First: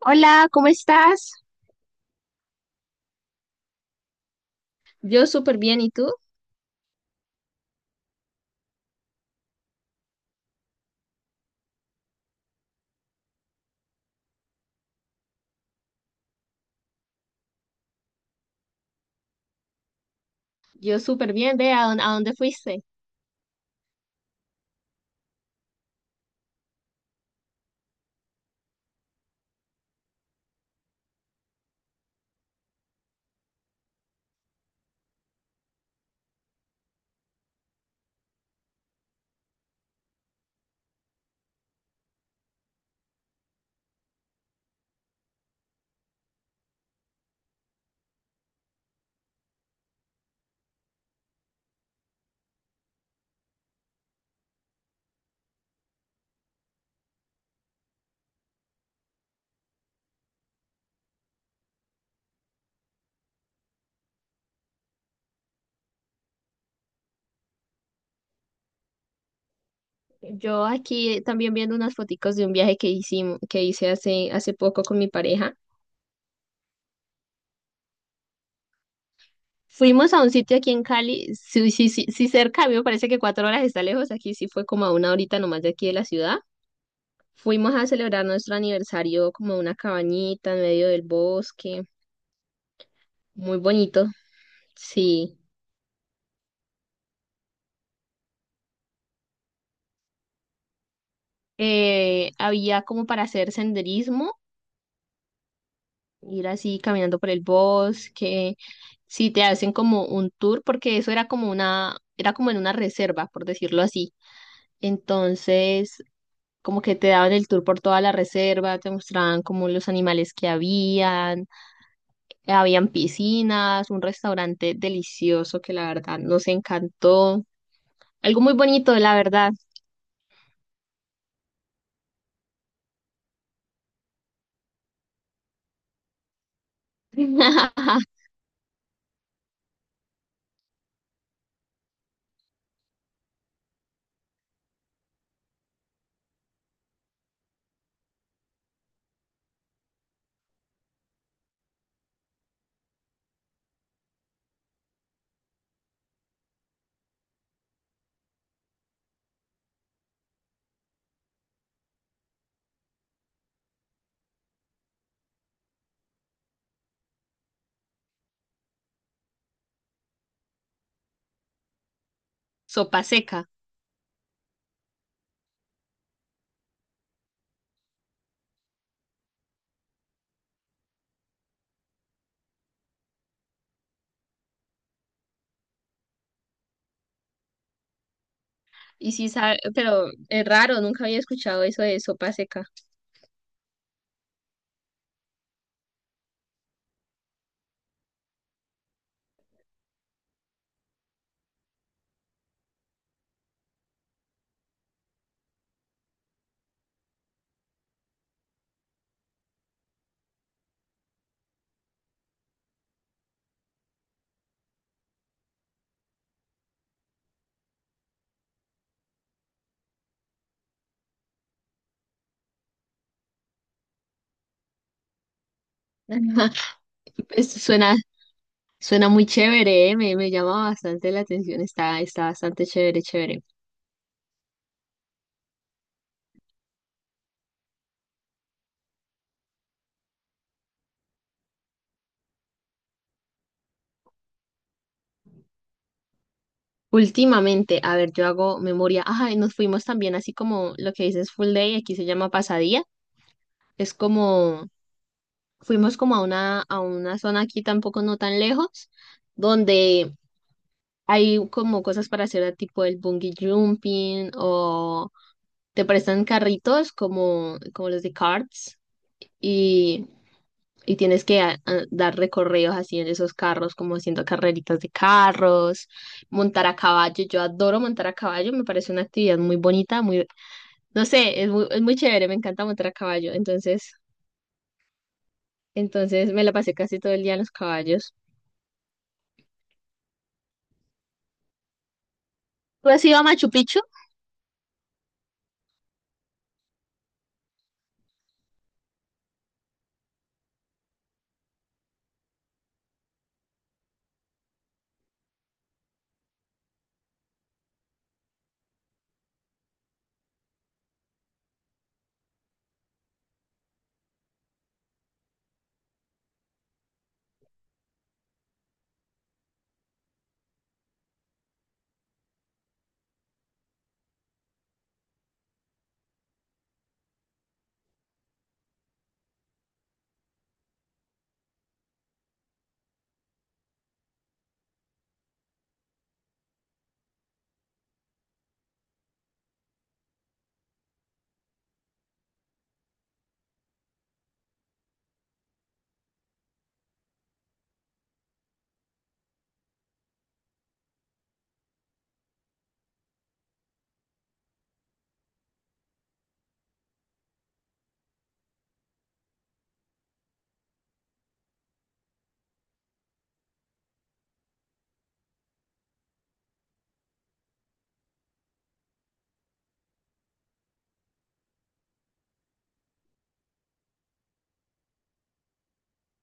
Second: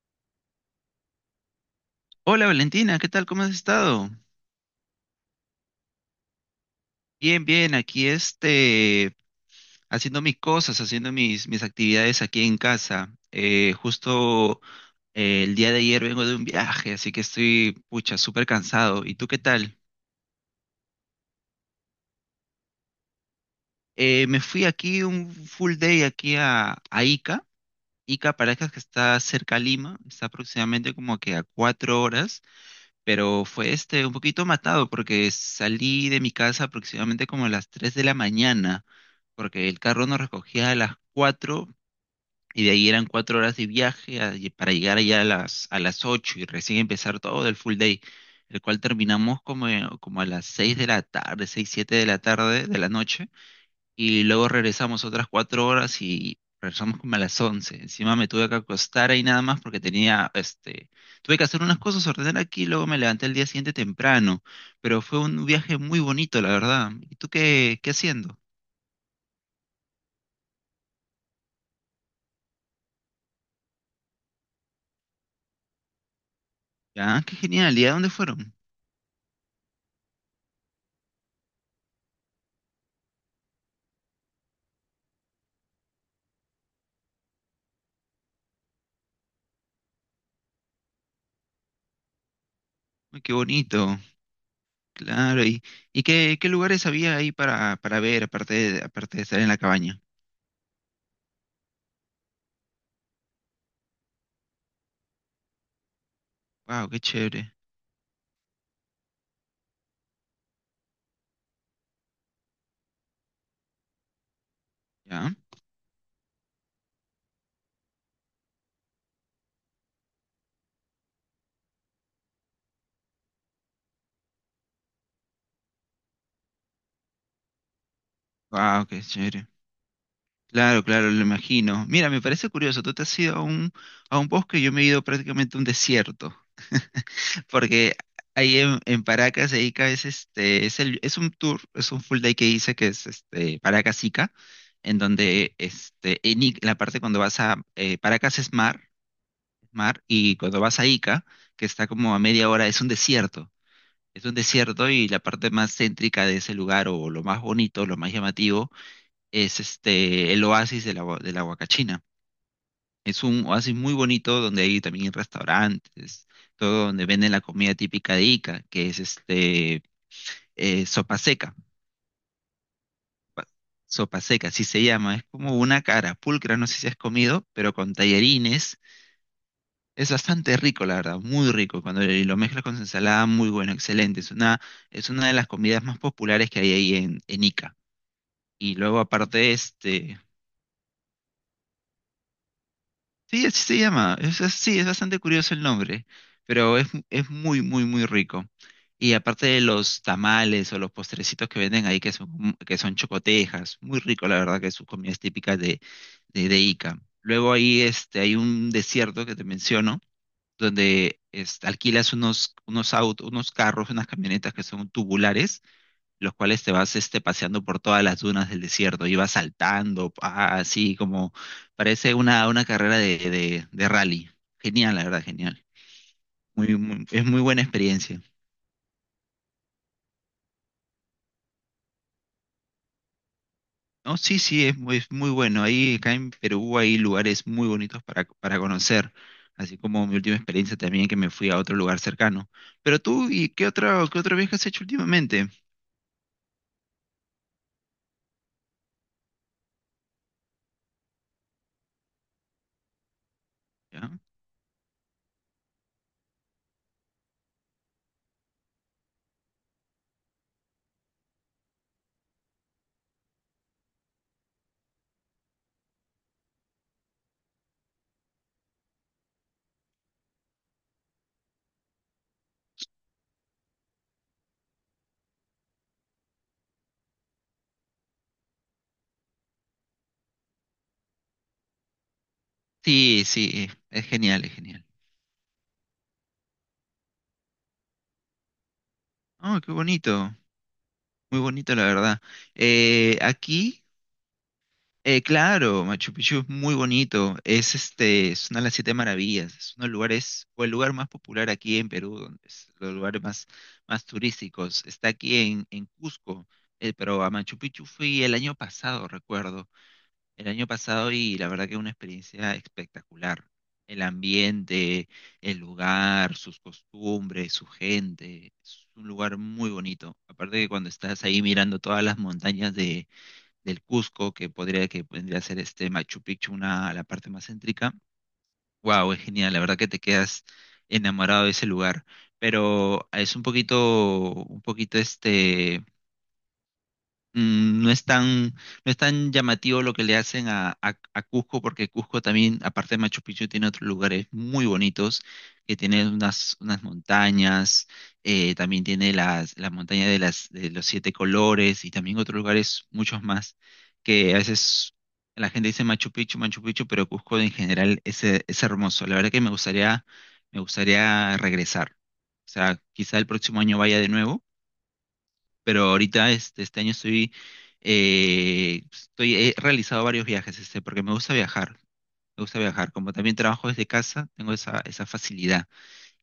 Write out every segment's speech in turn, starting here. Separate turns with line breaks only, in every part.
Hola, ¿cómo estás?
Hola Valentina, ¿qué tal? ¿Cómo has estado?
Yo súper bien, ¿y tú?
Bien, bien, aquí haciendo mis cosas, haciendo mis actividades aquí en casa. Justo el día de ayer vengo de un viaje, así que estoy, pucha, súper cansado. ¿Y tú qué tal?
Yo súper bien, ve a dónde fuiste.
Me fui aquí un full day aquí a Ica. Ica, Paracas, que está cerca a Lima, está aproximadamente como que a 4 horas. Pero fue un poquito matado porque salí de mi casa aproximadamente como a las 3 de la mañana, porque el carro nos recogía a las 4 y de ahí eran 4 horas de viaje y para llegar allá a a las 8 y recién empezar todo el full day, el cual terminamos como a las 6 de la tarde, 6 7 de la tarde de la noche y luego regresamos otras 4 horas y regresamos como a las 11. Encima me tuve que acostar ahí nada más porque tenía, tuve que hacer unas cosas, ordenar aquí, y luego me levanté el día siguiente temprano, pero fue un viaje muy bonito, la verdad. ¿Y tú qué haciendo?
Yo aquí también viendo unas foticos de un viaje que hicimos, que hice hace poco con mi pareja.
Ah, qué genial, ¿y a dónde fueron?
Fuimos a un sitio aquí en Cali, sí, sí, sí, sí cerca. A mí me parece que cuatro horas está lejos, aquí sí fue como a una horita nomás de aquí de la ciudad. Fuimos a celebrar nuestro aniversario como a una cabañita en medio del bosque,
Ay, qué
muy
bonito,
bonito, sí.
claro, y qué lugares había ahí para ver, aparte de estar en la cabaña.
Había como para hacer senderismo, ir así
Wow, qué
caminando por el
chévere.
bosque, si te hacen como un tour, porque eso era como una, era como en una reserva, por decirlo así.
¿Ya?
Entonces, como que te daban el tour por toda la reserva, te mostraban como los animales que habían, habían piscinas, un restaurante delicioso que la verdad nos encantó. Algo muy
Wow,
bonito,
qué
la
chévere.
verdad.
Claro, claro, lo imagino. Mira, me parece curioso, tú te has ido a a un bosque y yo me he ido prácticamente a un desierto, porque ahí en Paracas, de Ica, es un tour, es un full day que hice que es Paracas Ica, en donde la parte cuando vas a Paracas es mar, y cuando vas a Ica, que está como a media hora, es un desierto. Es un desierto y la parte más céntrica de ese lugar, o lo más bonito, lo más llamativo, es el oasis de de la Huacachina. Es un oasis muy bonito donde hay también restaurantes, todo donde venden la comida típica de Ica, que es eh, sopa seca,
Sopa seca.
sopa seca, así se llama. Es como una cara pulcra, no sé si has comido, pero con tallarines. Es bastante rico, la verdad, muy rico. Cuando lo mezclas con ensalada, muy bueno, excelente. Es una de las comidas más populares que hay ahí en Ica. Y luego
Y sí
aparte,
sabe, pero es raro, nunca había escuchado eso de sopa seca.
sí, así se llama. Sí, es bastante curioso el nombre, pero es muy, muy, muy rico. Y aparte de los tamales o los postrecitos que venden ahí, que son chocotejas, muy rico, la verdad, que sus comidas típicas de Ica. Luego ahí hay un desierto que te menciono, donde alquilas unos autos, unos carros, unas camionetas que son tubulares los cuales te vas paseando por todas las dunas del desierto y vas saltando, pa, así como parece una carrera de rally. Genial, la verdad, genial. Es muy
Pues,
buena
Suena,
experiencia.
Suena muy chévere, ¿eh? Me llama bastante la atención, está, está bastante chévere, chévere.
No, sí, sí, es muy, bueno. Ahí acá en Perú hay lugares muy bonitos para conocer, así como mi última experiencia también que me fui a otro lugar cercano. Pero tú, ¿y qué otro viaje has hecho últimamente?
Últimamente, a ver, yo hago memoria. Ajá, y nos fuimos también así como lo que dices full day, aquí se llama pasadía. Es
¿Ya?
como, fuimos como a una zona aquí tampoco no tan lejos, donde hay como cosas para hacer tipo el bungee jumping o te prestan carritos como, como los de carts. Y Y tienes que dar recorridos así en esos carros, como haciendo carreritas de carros, montar a caballo. Yo adoro montar a caballo, me parece una actividad muy bonita, muy, no sé, es muy chévere, me encanta montar a
Sí,
caballo.
sí,
Entonces,
es genial, es genial.
entonces me la pasé casi todo el día en los caballos.
Oh, qué bonito, muy bonito la verdad.
¿Tú has ido a Machu Picchu?
Aquí. Claro, Machu Picchu es muy bonito. Es una de las siete maravillas. Es uno de los lugares, o el lugar más popular aquí en Perú, donde es los lugares más turísticos. Está aquí en Cusco, pero a Machu Picchu fui el año pasado, recuerdo. El año pasado y la verdad que una experiencia espectacular. El ambiente, el lugar, sus costumbres, su gente. Es un lugar muy bonito. Aparte que cuando estás ahí mirando todas las montañas del Cusco, que podría ser este Machu Picchu, una, la parte más céntrica. Wow, es genial, la verdad que te quedas enamorado de ese lugar. Pero es un poquito no es tan, llamativo lo que le hacen a Cusco, porque Cusco también, aparte de Machu Picchu, tiene otros lugares muy bonitos, que tiene unas montañas, también tiene la montaña de los siete colores y también otros lugares, muchos más, que a veces la gente dice Machu Picchu, Machu Picchu, pero Cusco en general es hermoso. La verdad que me gustaría regresar. O sea, quizá el próximo año vaya de nuevo, pero ahorita este año estoy, he realizado varios viajes, porque me gusta viajar, como también trabajo desde casa, tengo esa facilidad.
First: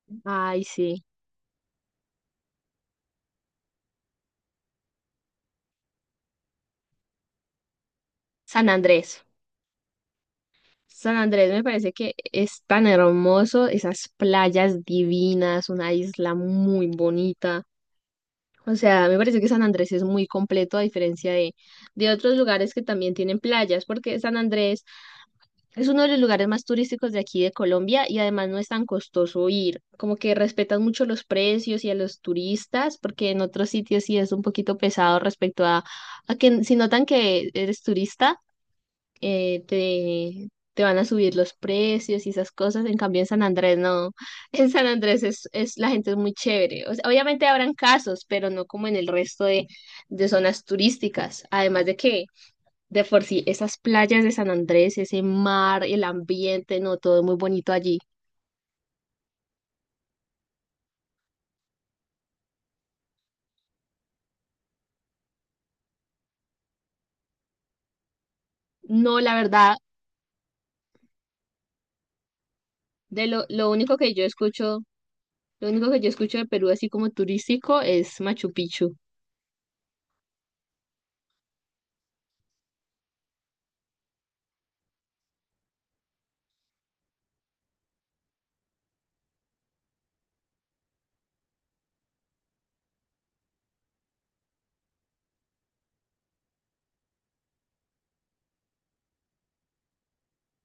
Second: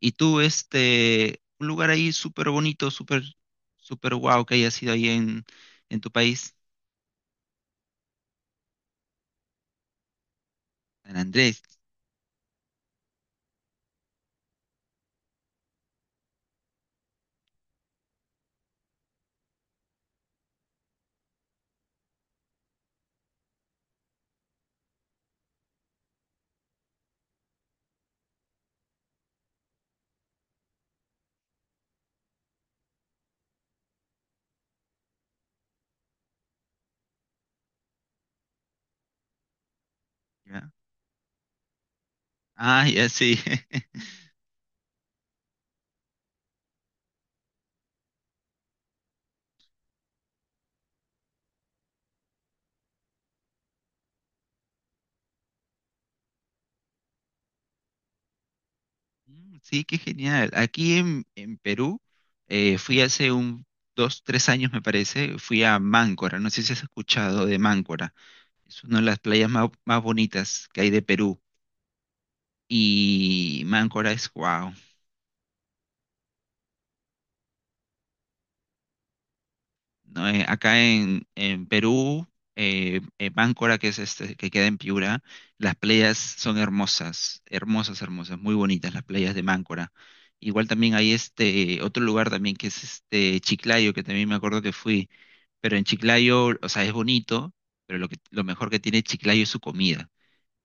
Y tú,
Ay, sí.
un lugar ahí súper bonito, súper, súper guau que hayas ido ahí en tu país,
San Andrés. San
San
Andrés
Andrés,
me parece que es tan hermoso, esas playas divinas, una isla muy bonita. O sea, me parece que San Andrés es muy completo a diferencia de otros lugares que también tienen playas, porque San Andrés es uno de los lugares más turísticos de aquí de Colombia y además no es tan costoso ir. Como que respetan mucho los precios y a los turistas, porque en otros sitios sí es un poquito pesado respecto a que si notan que eres turista, te,
¿ya?
te van a subir los precios y esas cosas.
Ah,
En
ya
cambio, en
sí.
San Andrés no. En San Andrés es, la gente es muy chévere. O sea, obviamente habrán casos, pero no como en el resto de zonas turísticas. Además de que, de por sí, esas playas de San Andrés, ese mar, el ambiente, no, todo es muy bonito allí.
Mm, sí, qué genial. Aquí en Perú fui hace un dos, tres años me parece, fui a Máncora, no sé si has escuchado de Máncora. Es una de las
No, la
playas más,
verdad,
más bonitas que hay de Perú.
de
Y
lo único
Máncora
que yo
es wow.
escucho, lo único que yo escucho de Perú así como turístico es Machu Picchu.
No, acá en Perú, Máncora, que es que queda en Piura, las playas son hermosas, hermosas, hermosas, muy bonitas las playas de Máncora. Igual también hay otro lugar también que es Chiclayo, que también me acuerdo que fui, pero en Chiclayo, o sea, es bonito, pero lo mejor que tiene Chiclayo es su comida.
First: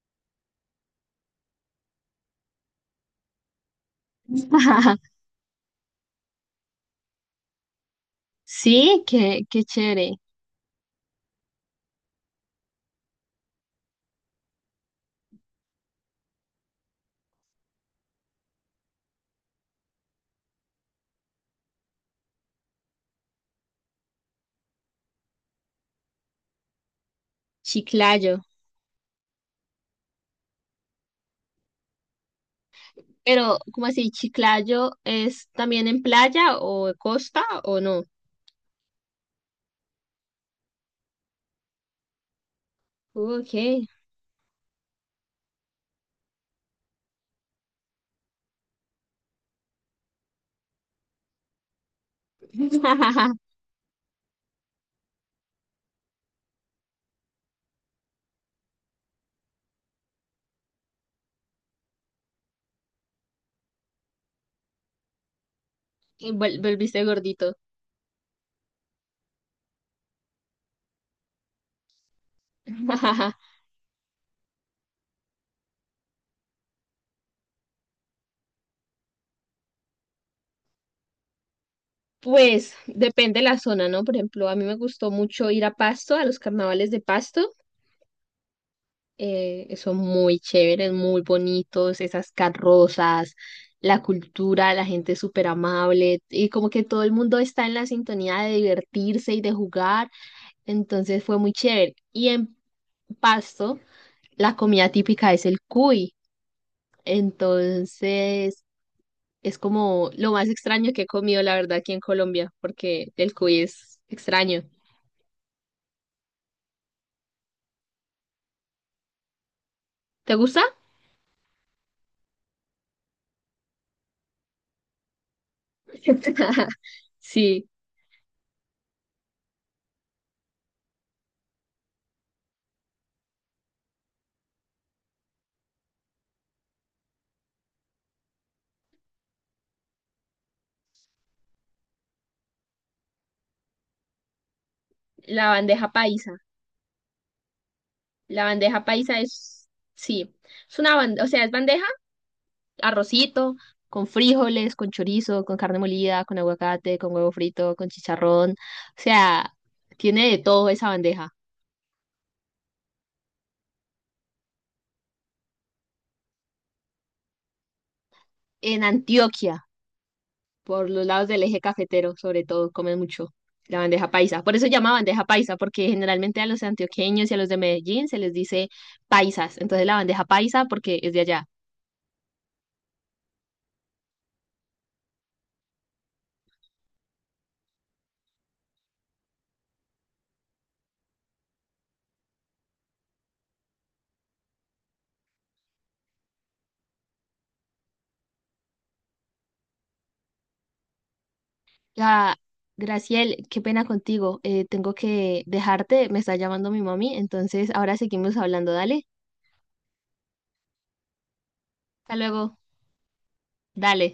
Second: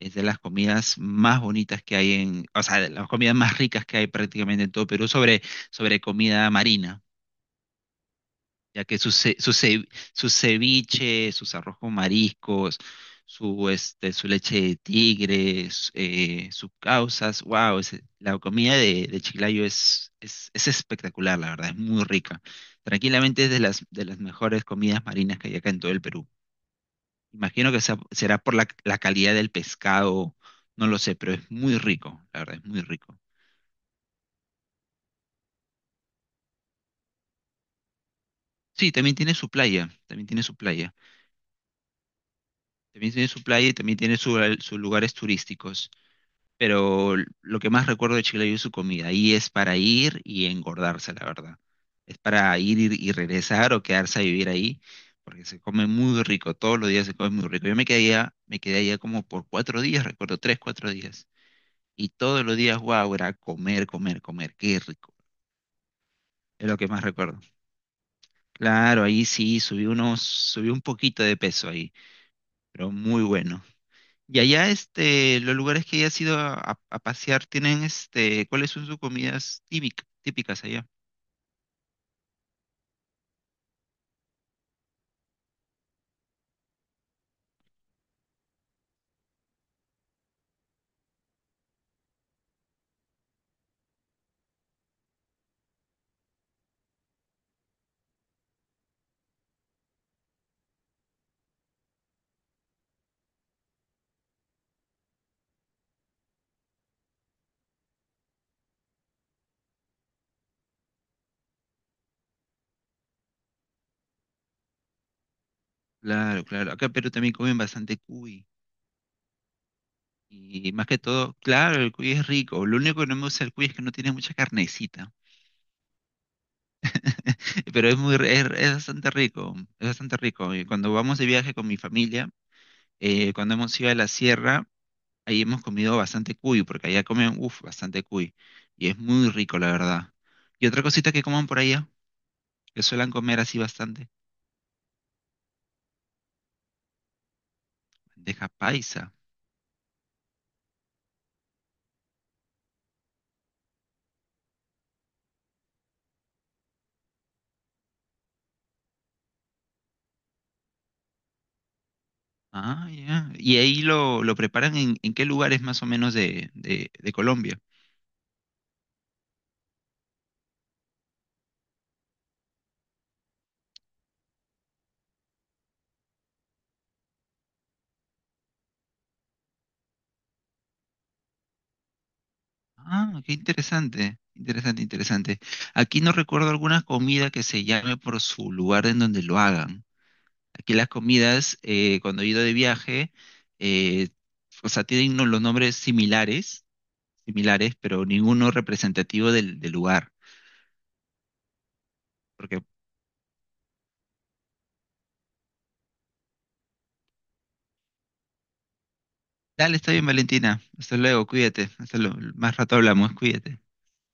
Es de las comidas más bonitas que hay o sea, de las comidas más ricas que hay prácticamente en todo Perú sobre comida marina, ya que
Sí, qué, qué chévere.
su ceviche, sus arroz con mariscos, su leche de tigre, sus causas, wow, la comida de Chiclayo es espectacular, la verdad, es muy rica. Tranquilamente es de de las mejores comidas marinas que hay acá en todo el Perú.
Chiclayo.
Será por la calidad del pescado, no lo sé, pero es muy rico, la verdad, es muy rico.
Pero, ¿cómo así? ¿Chiclayo es también en playa o costa o no?
Sí, también tiene su playa, también tiene su playa, también tiene su
Ok.
playa y también tiene sus lugares turísticos, pero lo que más recuerdo de Chile es su comida, y es para ir y engordarse, la verdad. Es para ir y regresar o quedarse a vivir ahí, porque se come muy rico, todos los días se come muy rico. Yo me quedé allá como por 4 días, recuerdo, tres, cuatro días. Y todos los días, guau, era comer, comer, comer. Qué rico.
Y
Es lo que más
Volviste
recuerdo.
gordito.
Claro, ahí sí, subí un poquito de peso ahí, pero muy bueno. Y allá, los lugares que hayas ido a pasear tienen, ¿cuáles son sus comidas típicas allá?
Pues depende de la zona, ¿no? Por ejemplo, a mí me gustó mucho ir a Pasto, a los carnavales de Pasto. Son muy chéveres, muy bonitos, esas carrozas, la cultura, la gente es súper amable y como que todo el mundo está en la sintonía de divertirse y de jugar. Entonces fue muy chévere. Y en Pasto, la comida típica es el cuy. Entonces, es como lo más extraño que he comido, la verdad, aquí en Colombia, porque el cuy es extraño.
Claro, claro. Acá en Perú también comen bastante cuy.
¿Te gusta?
Y más que todo, claro, el cuy es rico. Lo único que no me gusta del cuy es que no tiene mucha carnecita.
Sí,
Pero es es bastante rico, es bastante rico. Y cuando vamos de viaje con mi familia, cuando hemos ido a la sierra, ahí hemos comido bastante cuy, porque allá comen, uff, bastante cuy. Y es muy rico, la verdad. Y otra cosita que coman por allá, que suelen comer así bastante,
la bandeja paisa. La
bandeja
bandeja
paisa.
paisa es, sí, es una bandeja, o sea, es bandeja, arrocito, con frijoles, con chorizo, con carne molida, con aguacate, con huevo frito, con chicharrón. O sea, tiene de todo esa bandeja.
Ah, ya. Y ahí lo preparan en qué lugares más o menos de Colombia.
En Antioquia, por los lados del eje cafetero, sobre todo, comen mucho la bandeja paisa. Por eso se llama bandeja paisa, porque generalmente a los antioqueños y a los de Medellín se les dice paisas. Entonces la bandeja paisa porque es de allá.
Ah, qué interesante, interesante, interesante. Aquí no recuerdo alguna comida que se llame por su lugar en donde lo hagan. Aquí las comidas, cuando he ido de viaje, eh, o sea, tienen los nombres similares pero ninguno representativo del lugar.
La
Porque,
Graciel, qué pena contigo. Tengo que dejarte, me está llamando mi mami, entonces ahora seguimos hablando. Dale,
dale, está bien, Valentina. Hasta luego, cuídate.
hasta
Más
luego.
rato hablamos, cuídate.
Dale.